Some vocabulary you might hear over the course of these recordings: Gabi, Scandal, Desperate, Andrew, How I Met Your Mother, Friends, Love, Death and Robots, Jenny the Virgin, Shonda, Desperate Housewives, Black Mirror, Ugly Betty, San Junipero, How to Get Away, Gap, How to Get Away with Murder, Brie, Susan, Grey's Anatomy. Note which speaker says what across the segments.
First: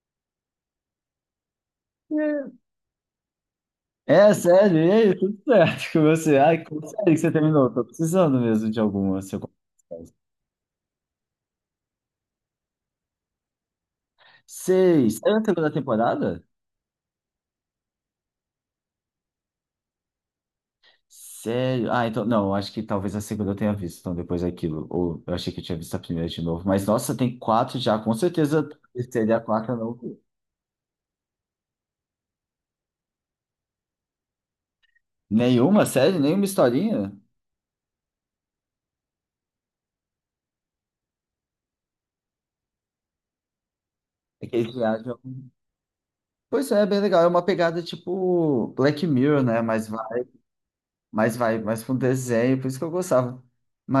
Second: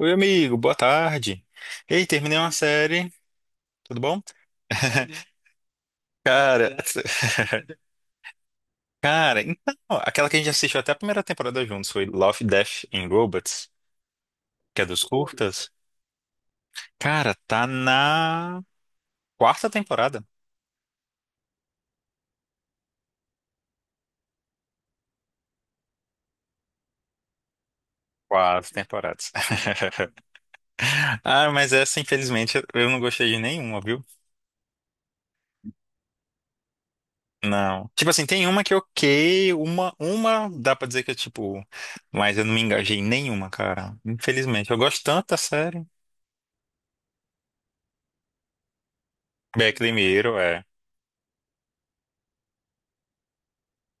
Speaker 1: Oi, amigo, boa tarde. Ei, terminei uma série, tudo bom?
Speaker 2: É, sério, e aí, tudo certo com você? Ai, que
Speaker 1: Cara,
Speaker 2: sério que você terminou? Tô precisando mesmo de alguma, se eu
Speaker 1: cara, então,
Speaker 2: confesso.
Speaker 1: aquela que a gente assistiu até a primeira temporada juntos foi Love, Death and Robots, que é dos
Speaker 2: Seis. É a
Speaker 1: curtas.
Speaker 2: segunda temporada?
Speaker 1: Cara, tá na quarta temporada.
Speaker 2: Sério? Ah, então, não, acho que talvez a segunda eu tenha visto, então depois daquilo. Ou eu achei que eu tinha visto a primeira de novo. Mas, nossa, tem quatro já, com certeza
Speaker 1: Quatro temporadas.
Speaker 2: seria a quarta eu não vi.
Speaker 1: Ah, mas essa, infelizmente, eu não gostei de nenhuma, viu?
Speaker 2: Nenhuma, sério? Nenhuma historinha?
Speaker 1: Não. Tipo assim, tem uma que é ok, uma dá pra dizer que é tipo, mas eu não me engajei em nenhuma, cara.
Speaker 2: É que
Speaker 1: Infelizmente,
Speaker 2: eles
Speaker 1: eu gosto
Speaker 2: viajam.
Speaker 1: tanto da série.
Speaker 2: Pois é, é bem legal. É uma pegada tipo Black Mirror, né?
Speaker 1: Black
Speaker 2: Mas vai,
Speaker 1: Mirror, é.
Speaker 2: mas vai, mais pra um desenho, por isso que eu gostava.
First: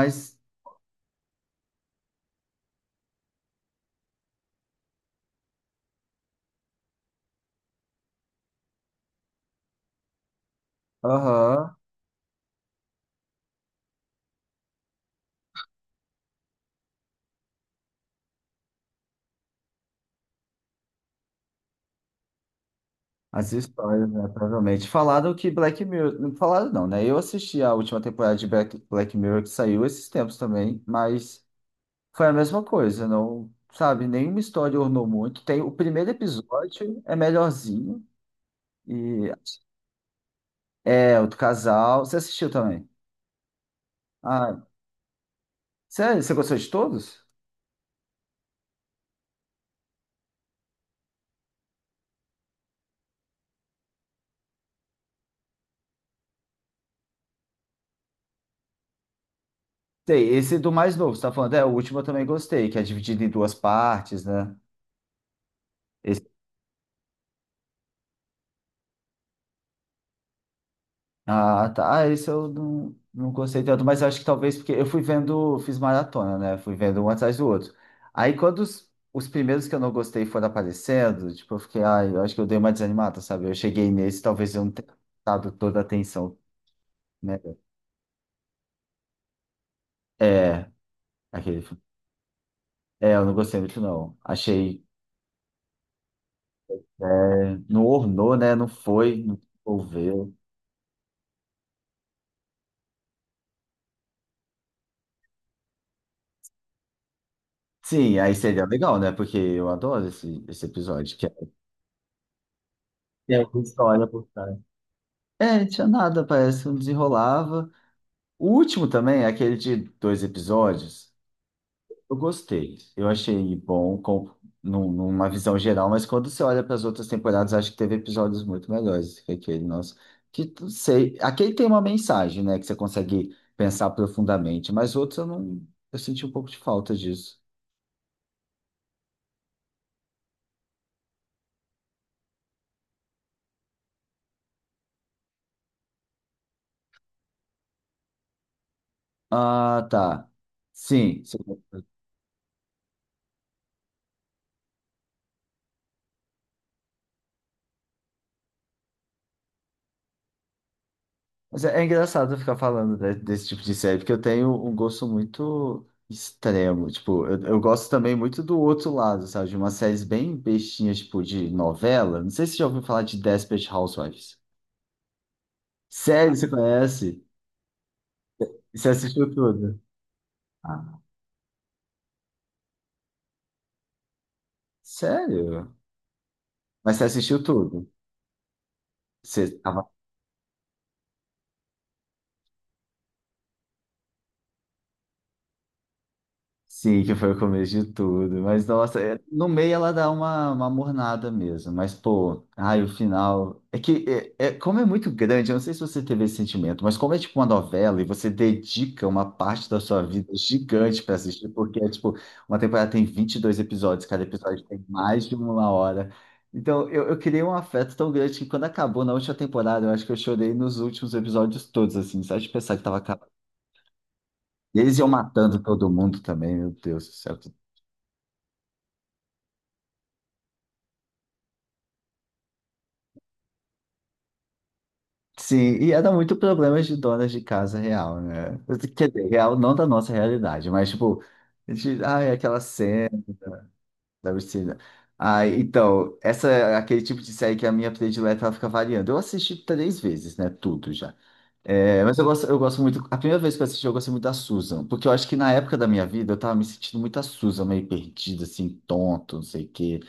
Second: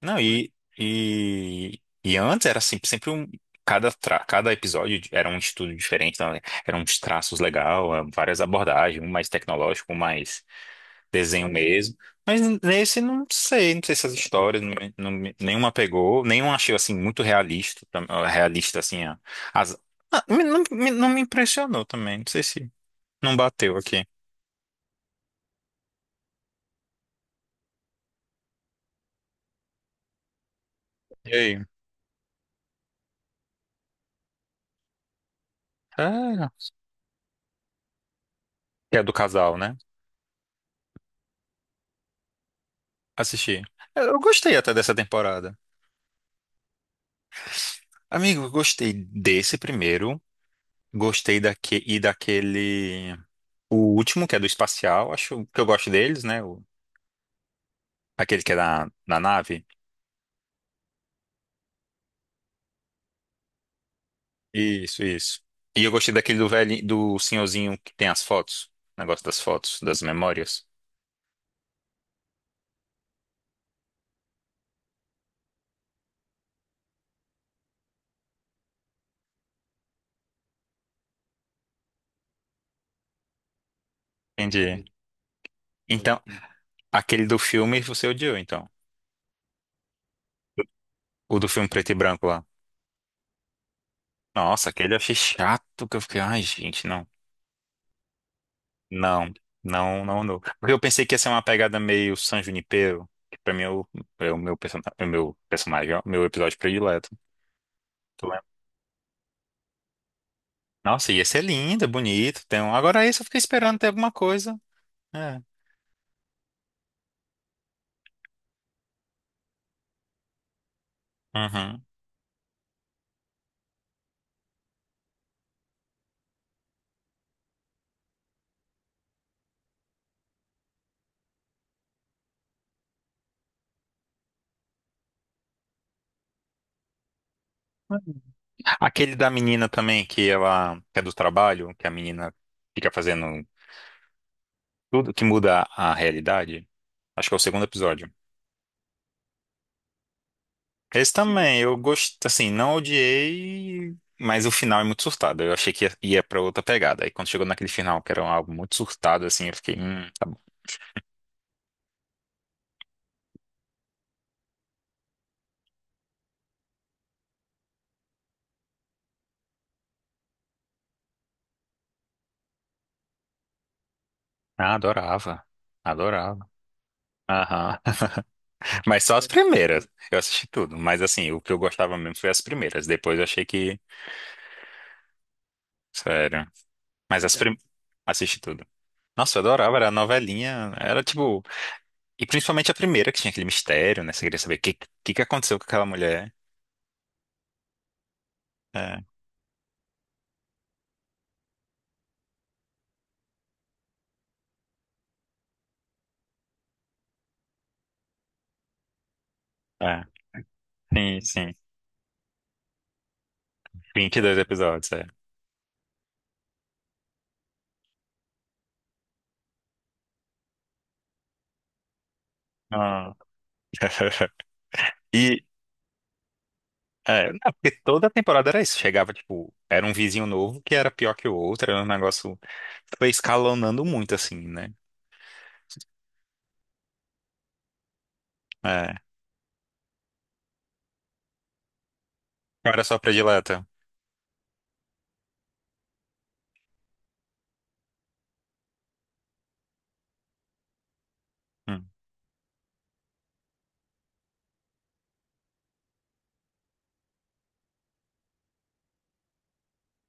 Speaker 1: Não, e antes era sempre um. Cada, cada episódio era um estudo diferente, então, eram uns traços legais, várias abordagens, um mais tecnológico, um mais desenho
Speaker 2: aham.
Speaker 1: mesmo. Mas nesse não sei, não sei se as histórias, não, nenhuma pegou, nenhuma achei assim muito realista, realista assim, a- as, ah, me- não, me não me impressionou também, não sei se não
Speaker 2: As
Speaker 1: bateu aqui.
Speaker 2: histórias, né, provavelmente. Falaram que Black Mirror. Falaram não, né? Eu assisti a última temporada de Black Mirror que saiu esses tempos também,
Speaker 1: E
Speaker 2: mas
Speaker 1: aí?
Speaker 2: foi a mesma coisa, não, sabe? Nenhuma história ornou muito. Tem, o primeiro
Speaker 1: Ah,
Speaker 2: episódio é melhorzinho,
Speaker 1: que é do
Speaker 2: e
Speaker 1: casal, né?
Speaker 2: é o do casal. Você assistiu também?
Speaker 1: Assisti. Eu gostei
Speaker 2: Ah,
Speaker 1: até dessa temporada.
Speaker 2: sério? Você gostou de todos?
Speaker 1: Amigo, eu gostei desse primeiro, gostei daque e daquele, o último, que é do espacial, acho que eu gosto deles, né? Aquele que é na, na nave.
Speaker 2: Sei, esse do mais novo, você tá falando, é, o último eu também gostei, que é dividido em duas partes, né?
Speaker 1: Isso, isso. E eu gostei daquele do velho, do senhorzinho que tem as fotos, negócio das fotos, das memórias.
Speaker 2: Ah, tá. Ah, esse eu não gostei tanto, mas eu acho que talvez porque eu fui vendo, fiz maratona, né? Fui vendo um atrás do outro. Aí quando os primeiros que eu não gostei foram aparecendo, tipo, eu fiquei, ai, eu acho que eu dei uma desanimada, sabe? Eu cheguei nesse, talvez eu não
Speaker 1: Entendi.
Speaker 2: tenha dado toda a
Speaker 1: Então,
Speaker 2: atenção,
Speaker 1: aquele do
Speaker 2: né?
Speaker 1: filme você odiou, então.
Speaker 2: É,
Speaker 1: O do
Speaker 2: aquele.
Speaker 1: filme preto e branco lá.
Speaker 2: É, eu não gostei muito, não.
Speaker 1: Nossa,
Speaker 2: Achei,
Speaker 1: aquele eu achei chato, que eu fiquei, ai, gente, não.
Speaker 2: é, não ornou, né? Não foi,
Speaker 1: Não,
Speaker 2: não
Speaker 1: não, não,
Speaker 2: envolveu.
Speaker 1: não. Porque eu pensei que ia ser uma pegada meio San Junipero, que pra mim é o, é o meu, é o meu personagem, é o meu episódio predileto.
Speaker 2: Sim,
Speaker 1: Tu
Speaker 2: aí
Speaker 1: lembra?
Speaker 2: seria legal, né? Porque eu adoro esse
Speaker 1: Nossa,
Speaker 2: episódio,
Speaker 1: ia
Speaker 2: que é
Speaker 1: ser lindo, bonito. Tem um... Agora esse eu
Speaker 2: tem
Speaker 1: fiquei
Speaker 2: alguma
Speaker 1: esperando ter
Speaker 2: história
Speaker 1: alguma
Speaker 2: por trás.
Speaker 1: coisa. É.
Speaker 2: É, tinha nada, parece, que não desenrolava. O último também, é aquele de dois episódios,
Speaker 1: Uhum.
Speaker 2: eu gostei. Eu achei bom com, numa visão geral, mas quando você olha para as outras temporadas, acho que teve episódios muito melhores que aquele nosso. Que não sei. Aquele tem uma mensagem, né? Que você consegue pensar profundamente, mas outros eu não. Eu senti um pouco de falta disso.
Speaker 1: Aquele da menina também, que ela que é do trabalho, que a menina fica fazendo tudo que muda a realidade. Acho que é o segundo episódio.
Speaker 2: Ah, tá.
Speaker 1: Esse
Speaker 2: Sim.
Speaker 1: também, eu gostei, assim, não odiei, mas o final é muito surtado. Eu achei que ia pra outra pegada. Aí quando chegou naquele final, que era um álbum muito surtado, assim, eu fiquei, tá bom.
Speaker 2: Mas é, é engraçado ficar desse tipo de série, porque eu tenho um gosto muito extremo. Tipo, eu gosto também muito do outro lado, sabe? De umas séries bem bestinhas, tipo, de novela. Não sei se você já ouviu falar de Desperate Housewives.
Speaker 1: Ah, adorava,
Speaker 2: Sério, você
Speaker 1: adorava.
Speaker 2: conhece?
Speaker 1: Aham.
Speaker 2: E você
Speaker 1: Mas só as
Speaker 2: assistiu tudo?
Speaker 1: primeiras, eu assisti tudo.
Speaker 2: Ah.
Speaker 1: Mas assim, o que eu gostava mesmo foi as primeiras. Depois eu achei que,
Speaker 2: Sério?
Speaker 1: sério.
Speaker 2: Mas você
Speaker 1: Mas as
Speaker 2: assistiu
Speaker 1: primeiras,
Speaker 2: tudo?
Speaker 1: assisti tudo. Nossa, eu
Speaker 2: Você
Speaker 1: adorava, era a novelinha, era tipo, e principalmente a primeira, que tinha aquele mistério, né? Você queria saber o que, que aconteceu com aquela mulher.
Speaker 2: sim, que foi o começo de tudo. Mas, nossa,
Speaker 1: É,
Speaker 2: é no meio ela dá uma mornada mesmo. Mas, pô, ai, o final. É que, é como é muito grande, eu não sei se você teve esse sentimento, mas como é tipo uma novela e você dedica uma parte da sua
Speaker 1: é.
Speaker 2: vida gigante pra
Speaker 1: Sim,
Speaker 2: assistir,
Speaker 1: sim.
Speaker 2: porque é tipo, uma temporada tem 22 episódios, cada
Speaker 1: 22
Speaker 2: episódio tem
Speaker 1: episódios, é.
Speaker 2: mais de uma hora. Então, eu criei um afeto tão grande que quando acabou na última temporada, eu acho que eu chorei nos últimos episódios todos, assim, só de pensar que tava
Speaker 1: Ah.
Speaker 2: acabando. E eles iam
Speaker 1: E,
Speaker 2: matando todo mundo também, meu Deus do
Speaker 1: é, não,
Speaker 2: céu.
Speaker 1: porque toda temporada era isso. Chegava, tipo, era um vizinho novo que era pior que o outro, era um negócio. Foi escalonando muito, assim, né?
Speaker 2: Sim, e ia dar muito problemas de donas de casa real, né?
Speaker 1: É.
Speaker 2: Quer dizer, real não da nossa realidade, mas tipo, de, ai, aquela
Speaker 1: Qual era só
Speaker 2: cena
Speaker 1: predileta.
Speaker 2: da piscina. Ai, então, essa é aquele tipo de série que a minha predileta ela fica variando. Eu assisti três vezes, né? Tudo já.
Speaker 1: Hum.
Speaker 2: É, mas eu gosto muito. A primeira vez que eu assisti, eu gostei muito da Susan, porque eu acho que na época da minha vida eu tava me sentindo muito a Susan, meio perdida, assim, tonto, não sei o quê.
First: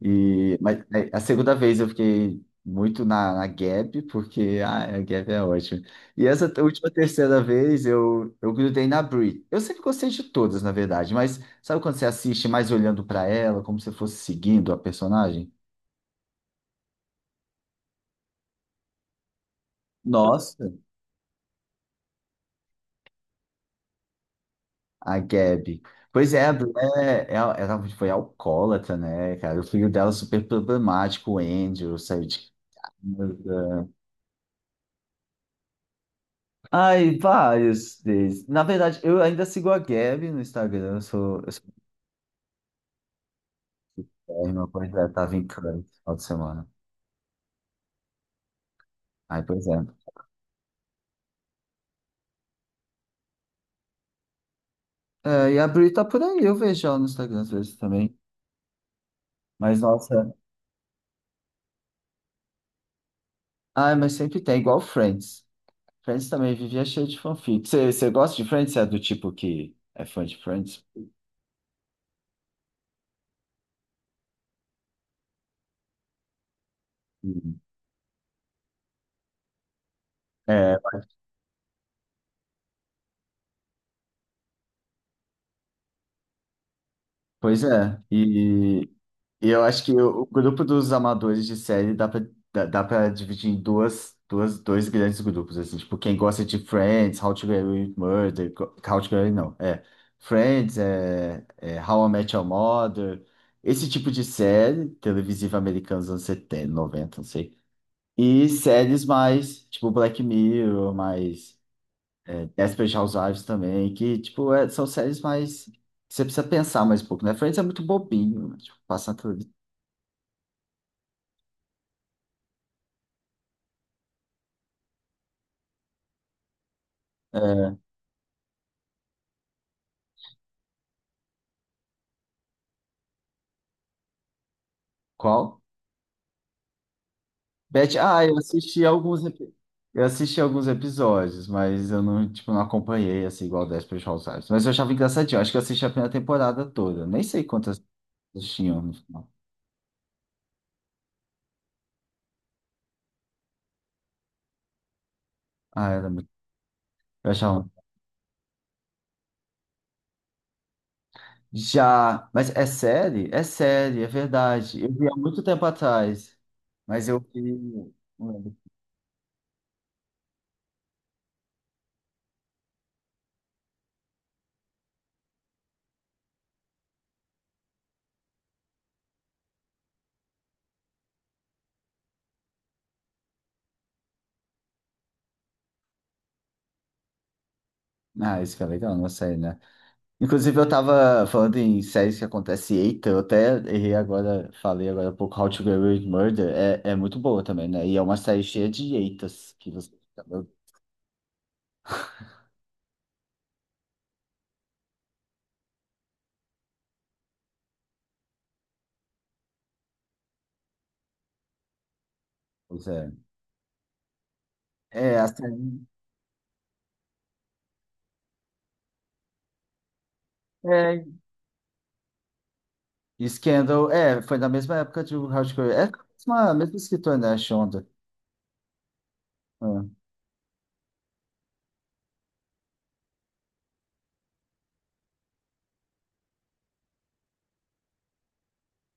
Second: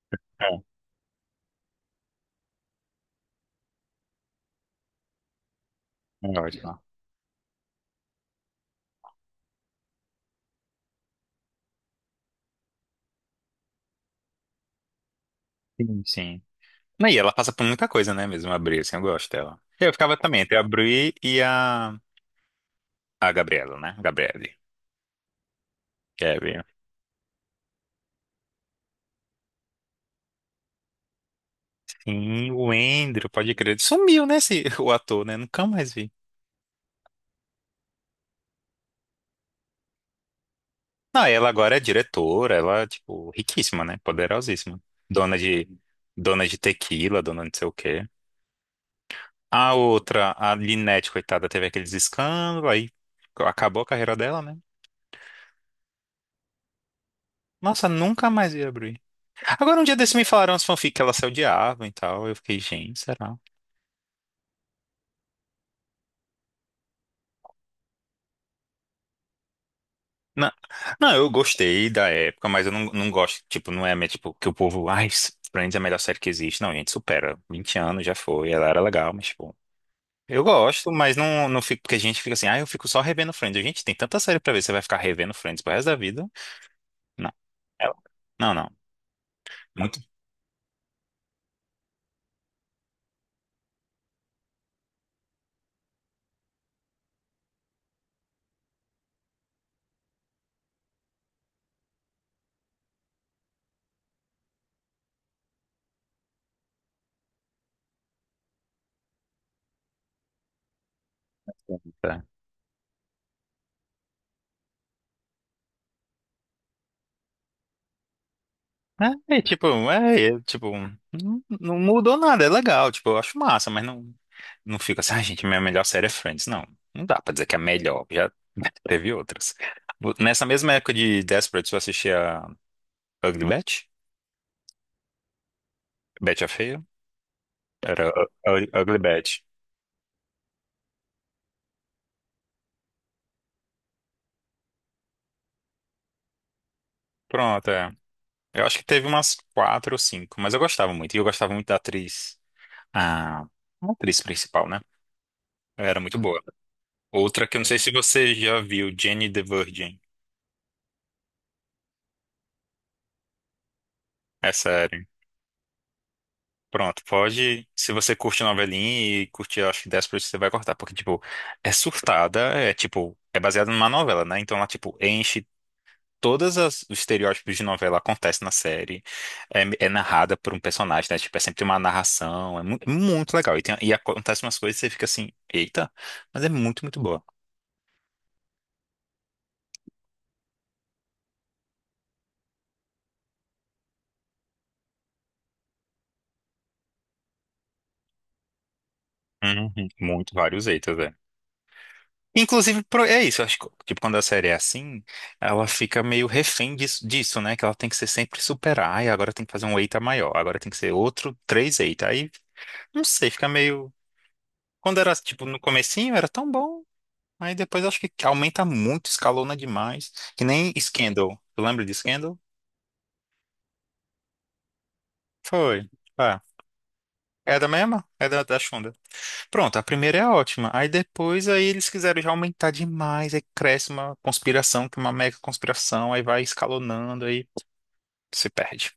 Speaker 2: E,
Speaker 1: É,
Speaker 2: mas é, a segunda vez eu fiquei muito na Gap, porque ah, a Gap é ótima. E
Speaker 1: é
Speaker 2: essa
Speaker 1: ótimo.
Speaker 2: última terceira vez eu grudei na Brie. Eu sempre gostei de todas, na verdade, mas sabe quando você assiste mais olhando para ela, como se fosse seguindo a personagem?
Speaker 1: Sim, sim. Não, e ela passa por muita coisa, né, mesmo, a Bri, assim, eu gosto dela. Eu ficava também entre a
Speaker 2: Nossa,
Speaker 1: Bri e a... A Gabriela, né? Gabriele.
Speaker 2: a Gabi. Pois é, a
Speaker 1: Kevin.
Speaker 2: Brie é, é ela foi alcoólatra, né, cara? O filho dela é super problemático, o Andrew, saiu
Speaker 1: Sim,
Speaker 2: de.
Speaker 1: o Andrew, pode crer. Sumiu, né, esse, o ator, né? Nunca mais vi.
Speaker 2: Ai, vários deles. Na verdade, eu ainda sigo a Gabi no Instagram. Eu
Speaker 1: Não,
Speaker 2: sou,
Speaker 1: ela
Speaker 2: eu sou
Speaker 1: agora é diretora, ela, tipo, riquíssima, né?
Speaker 2: BR, meu
Speaker 1: Poderosíssima.
Speaker 2: projeto tava
Speaker 1: Dona
Speaker 2: em
Speaker 1: de,
Speaker 2: Cannes no final de
Speaker 1: dona de
Speaker 2: semana.
Speaker 1: tequila, dona de não sei o quê.
Speaker 2: Aí, por
Speaker 1: A
Speaker 2: exemplo.
Speaker 1: outra, a Linette, coitada, teve aqueles escândalos, aí acabou a carreira dela, né?
Speaker 2: É, e a Bri tá por aí, eu vejo ela no Instagram às vezes
Speaker 1: Nossa,
Speaker 2: também.
Speaker 1: nunca mais ia abrir. Agora,
Speaker 2: Mas,
Speaker 1: um dia desse me
Speaker 2: nossa,
Speaker 1: falaram as fanfic que ela se odiava e tal. Eu fiquei, gente, será?
Speaker 2: ai, mas sempre tem, igual Friends. Friends também vivia cheio de fanfic. Você gosta de Friends? Você é do tipo que é fã de
Speaker 1: Não,
Speaker 2: Friends?
Speaker 1: não, eu gostei da época, mas eu não, não gosto, tipo, não é minha, tipo, que o povo, ai, Friends é a melhor série que existe. Não, gente, supera.
Speaker 2: Uhum.
Speaker 1: 20 anos já foi, ela era legal, mas, tipo. Eu gosto, mas não, não fico, porque a gente fica assim, ah, eu fico só revendo Friends. Gente, tem tanta série pra ver, você vai ficar revendo Friends pro resto da vida? Não.
Speaker 2: Pois
Speaker 1: Ela-
Speaker 2: é,
Speaker 1: Não, não.
Speaker 2: e eu acho que
Speaker 1: Muito.
Speaker 2: o grupo dos amadores de série dá pra, dá, dá pra dividir em dois grandes grupos, assim, tipo, quem gosta de Friends, How to Get Away with Murder, How to Get Away, não, é, Friends, é, é How I Met Your Mother, esse tipo de série televisiva americana dos anos 70 90 não sei, e séries mais, tipo, Black Mirror, mais...
Speaker 1: Tanta.
Speaker 2: Desperate Housewives também, que, tipo, é são séries mais... que você precisa pensar mais um pouco, né? Friends é muito bobinho, né? Tipo, passa
Speaker 1: É, e,
Speaker 2: tudo.
Speaker 1: tipo, é, e, tipo, não, não mudou nada, é legal, tipo, eu acho massa, mas não, não fico assim, ah, gente, minha melhor série é Friends. Não, não dá pra dizer que é a
Speaker 2: É,
Speaker 1: melhor, já teve outras. Nessa mesma época de Desperate, eu assistia Ugly Betty,
Speaker 2: qual?
Speaker 1: Betty a Feia,
Speaker 2: Beth,
Speaker 1: era
Speaker 2: ah, eu assisti
Speaker 1: Ugly
Speaker 2: alguns
Speaker 1: Betty.
Speaker 2: Eu assisti alguns episódios, mas eu não, tipo, não acompanhei, assim, igual Desperate Housewives. Mas eu achava engraçadinho, eu acho que eu assisti a primeira temporada toda. Nem sei
Speaker 1: Pronto,
Speaker 2: quantas
Speaker 1: é. Eu acho
Speaker 2: tinham
Speaker 1: que
Speaker 2: no
Speaker 1: teve
Speaker 2: final.
Speaker 1: umas quatro ou cinco, mas eu gostava muito. E eu gostava muito da atriz, a atriz principal, né? Ela
Speaker 2: Ah,
Speaker 1: era
Speaker 2: era
Speaker 1: muito
Speaker 2: muito...
Speaker 1: boa.
Speaker 2: Eu
Speaker 1: Outra que eu não
Speaker 2: achava...
Speaker 1: sei se você já viu, Jenny the Virgin.
Speaker 2: Já... Mas é série? É série, é
Speaker 1: É
Speaker 2: verdade. Eu
Speaker 1: sério.
Speaker 2: vi há muito tempo atrás,
Speaker 1: Pronto,
Speaker 2: mas eu
Speaker 1: pode. Se
Speaker 2: vi...
Speaker 1: você curte novelinha e curte, acho que 10%, você vai cortar. Porque, tipo, é surtada, é tipo, é baseada numa novela, né? Então ela, tipo, enche todas os estereótipos de novela acontecem na série. É, é narrada por um personagem, né? Tipo, é sempre uma narração. É muito legal. E, tem, e acontece umas coisas e você fica assim, eita, mas é muito, muito boa.
Speaker 2: Ah, isso que é legal, uma série, né? Inclusive, eu tava falando em séries que acontece, eita, eu até errei agora, falei agora há pouco, How to Get Away with Murder, é, é muito boa também, né? E é uma série cheia de eitas, que
Speaker 1: Uhum,
Speaker 2: você fica,
Speaker 1: muito,
Speaker 2: meu
Speaker 1: vários eitas, é. Inclusive, é isso, eu acho que tipo, quando a série é assim, ela fica meio refém disso, né? Que ela tem que ser sempre superar, ai, agora tem que fazer um eita maior, agora tem que ser outro três eita. Aí,
Speaker 2: Deus,
Speaker 1: não
Speaker 2: é.
Speaker 1: sei, fica meio. Quando era,
Speaker 2: É, a
Speaker 1: tipo, no
Speaker 2: série...
Speaker 1: comecinho, era tão bom. Aí depois acho que aumenta muito, escalona demais. Que nem
Speaker 2: É,
Speaker 1: Scandal. Tu lembra de Scandal?
Speaker 2: e Scandal, é, foi na mesma época de How to Get Away, é
Speaker 1: Foi.
Speaker 2: a
Speaker 1: Ah,
Speaker 2: mesma escritora, né, a
Speaker 1: é da
Speaker 2: Shonda.
Speaker 1: mesma? É da, da Shonda. Pronto, a
Speaker 2: Ah,
Speaker 1: primeira é ótima. Aí depois aí eles quiseram já aumentar demais. Aí cresce uma conspiração, que é uma mega conspiração. Aí vai escalonando, aí se perde.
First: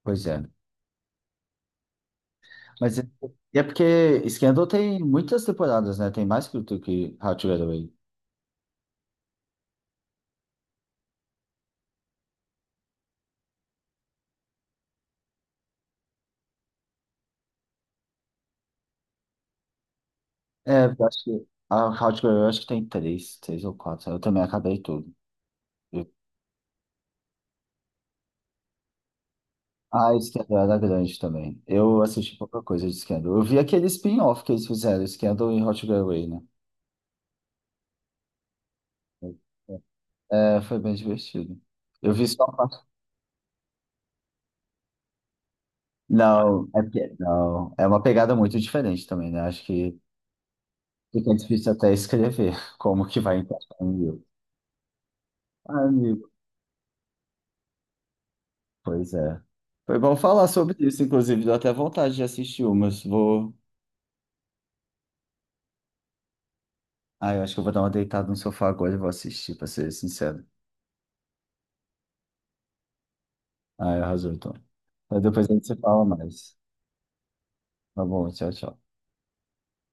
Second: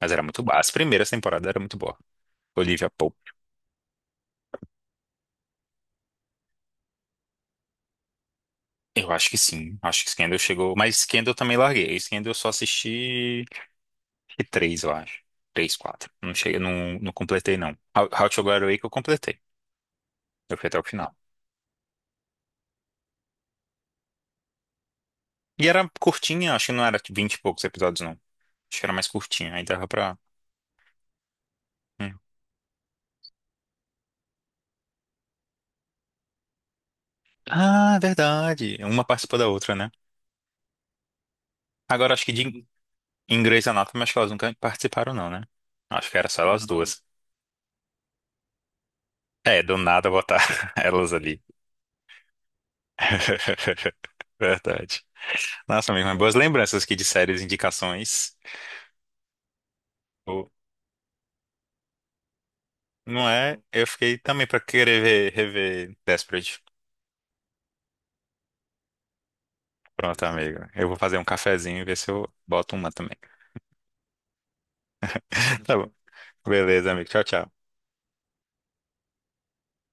Speaker 1: Mas era
Speaker 2: pois
Speaker 1: muito
Speaker 2: é.
Speaker 1: boa. As primeiras temporadas eram muito boa. Olivia
Speaker 2: Mas é,
Speaker 1: Pope.
Speaker 2: e é porque Scandal tem muitas temporadas, né? Tem mais que o que How to Get Away.
Speaker 1: Eu acho que sim. Acho que Scandal chegou. Mas Scandal eu também larguei. Scandal eu só assisti e três, eu acho. Três, quatro. Não cheguei, não, não completei, não. How to Get Away que eu completei. Eu fui até o
Speaker 2: É, eu
Speaker 1: final.
Speaker 2: acho que a Hardcore, eu acho que tem três, ou quatro. Eu também acabei tudo.
Speaker 1: E era
Speaker 2: Eu...
Speaker 1: curtinha, acho que não era vinte e poucos episódios, não. Acho que era mais curtinha, aí dava
Speaker 2: Ah,
Speaker 1: pra.
Speaker 2: Scandal era grande também. Eu
Speaker 1: Hum.
Speaker 2: assisti pouca coisa de Scandal. Eu vi aquele spin-off que eles fizeram, Scandal e Hot Girl Way, né?
Speaker 1: Ah, verdade. Uma participa da outra, né?
Speaker 2: É, foi bem divertido.
Speaker 1: Agora
Speaker 2: Eu
Speaker 1: acho
Speaker 2: vi
Speaker 1: que
Speaker 2: só a
Speaker 1: de
Speaker 2: parte.
Speaker 1: em Grey's Anatomy, acho que elas nunca participaram, não, né? Acho que era só
Speaker 2: Não,
Speaker 1: elas
Speaker 2: é
Speaker 1: duas.
Speaker 2: porque, não, é uma pegada muito diferente também, né?
Speaker 1: É,
Speaker 2: Acho
Speaker 1: do
Speaker 2: que
Speaker 1: nada botar elas
Speaker 2: fica
Speaker 1: ali.
Speaker 2: difícil até escrever como que vai encaixar um livro.
Speaker 1: Verdade.
Speaker 2: Ah,
Speaker 1: Nossa, amigo, mas
Speaker 2: amigo,
Speaker 1: boas lembranças aqui de séries, indicações.
Speaker 2: pois é. Foi bom falar sobre isso, inclusive, deu até vontade de assistir umas.
Speaker 1: Não
Speaker 2: Vou...
Speaker 1: é? Eu fiquei também pra querer ver, rever Desperate.
Speaker 2: Ah, eu acho que eu vou dar uma deitada no sofá agora e vou assistir, pra ser
Speaker 1: Pronto,
Speaker 2: sincero.
Speaker 1: amigo. Eu vou fazer um cafezinho e ver se eu boto uma também.
Speaker 2: Ah, arrasou, então. Mas depois a gente
Speaker 1: Tá
Speaker 2: se
Speaker 1: bom.
Speaker 2: fala mais.
Speaker 1: Beleza, amigo. Tchau, tchau.
Speaker 2: Tá bom, tchau, tchau.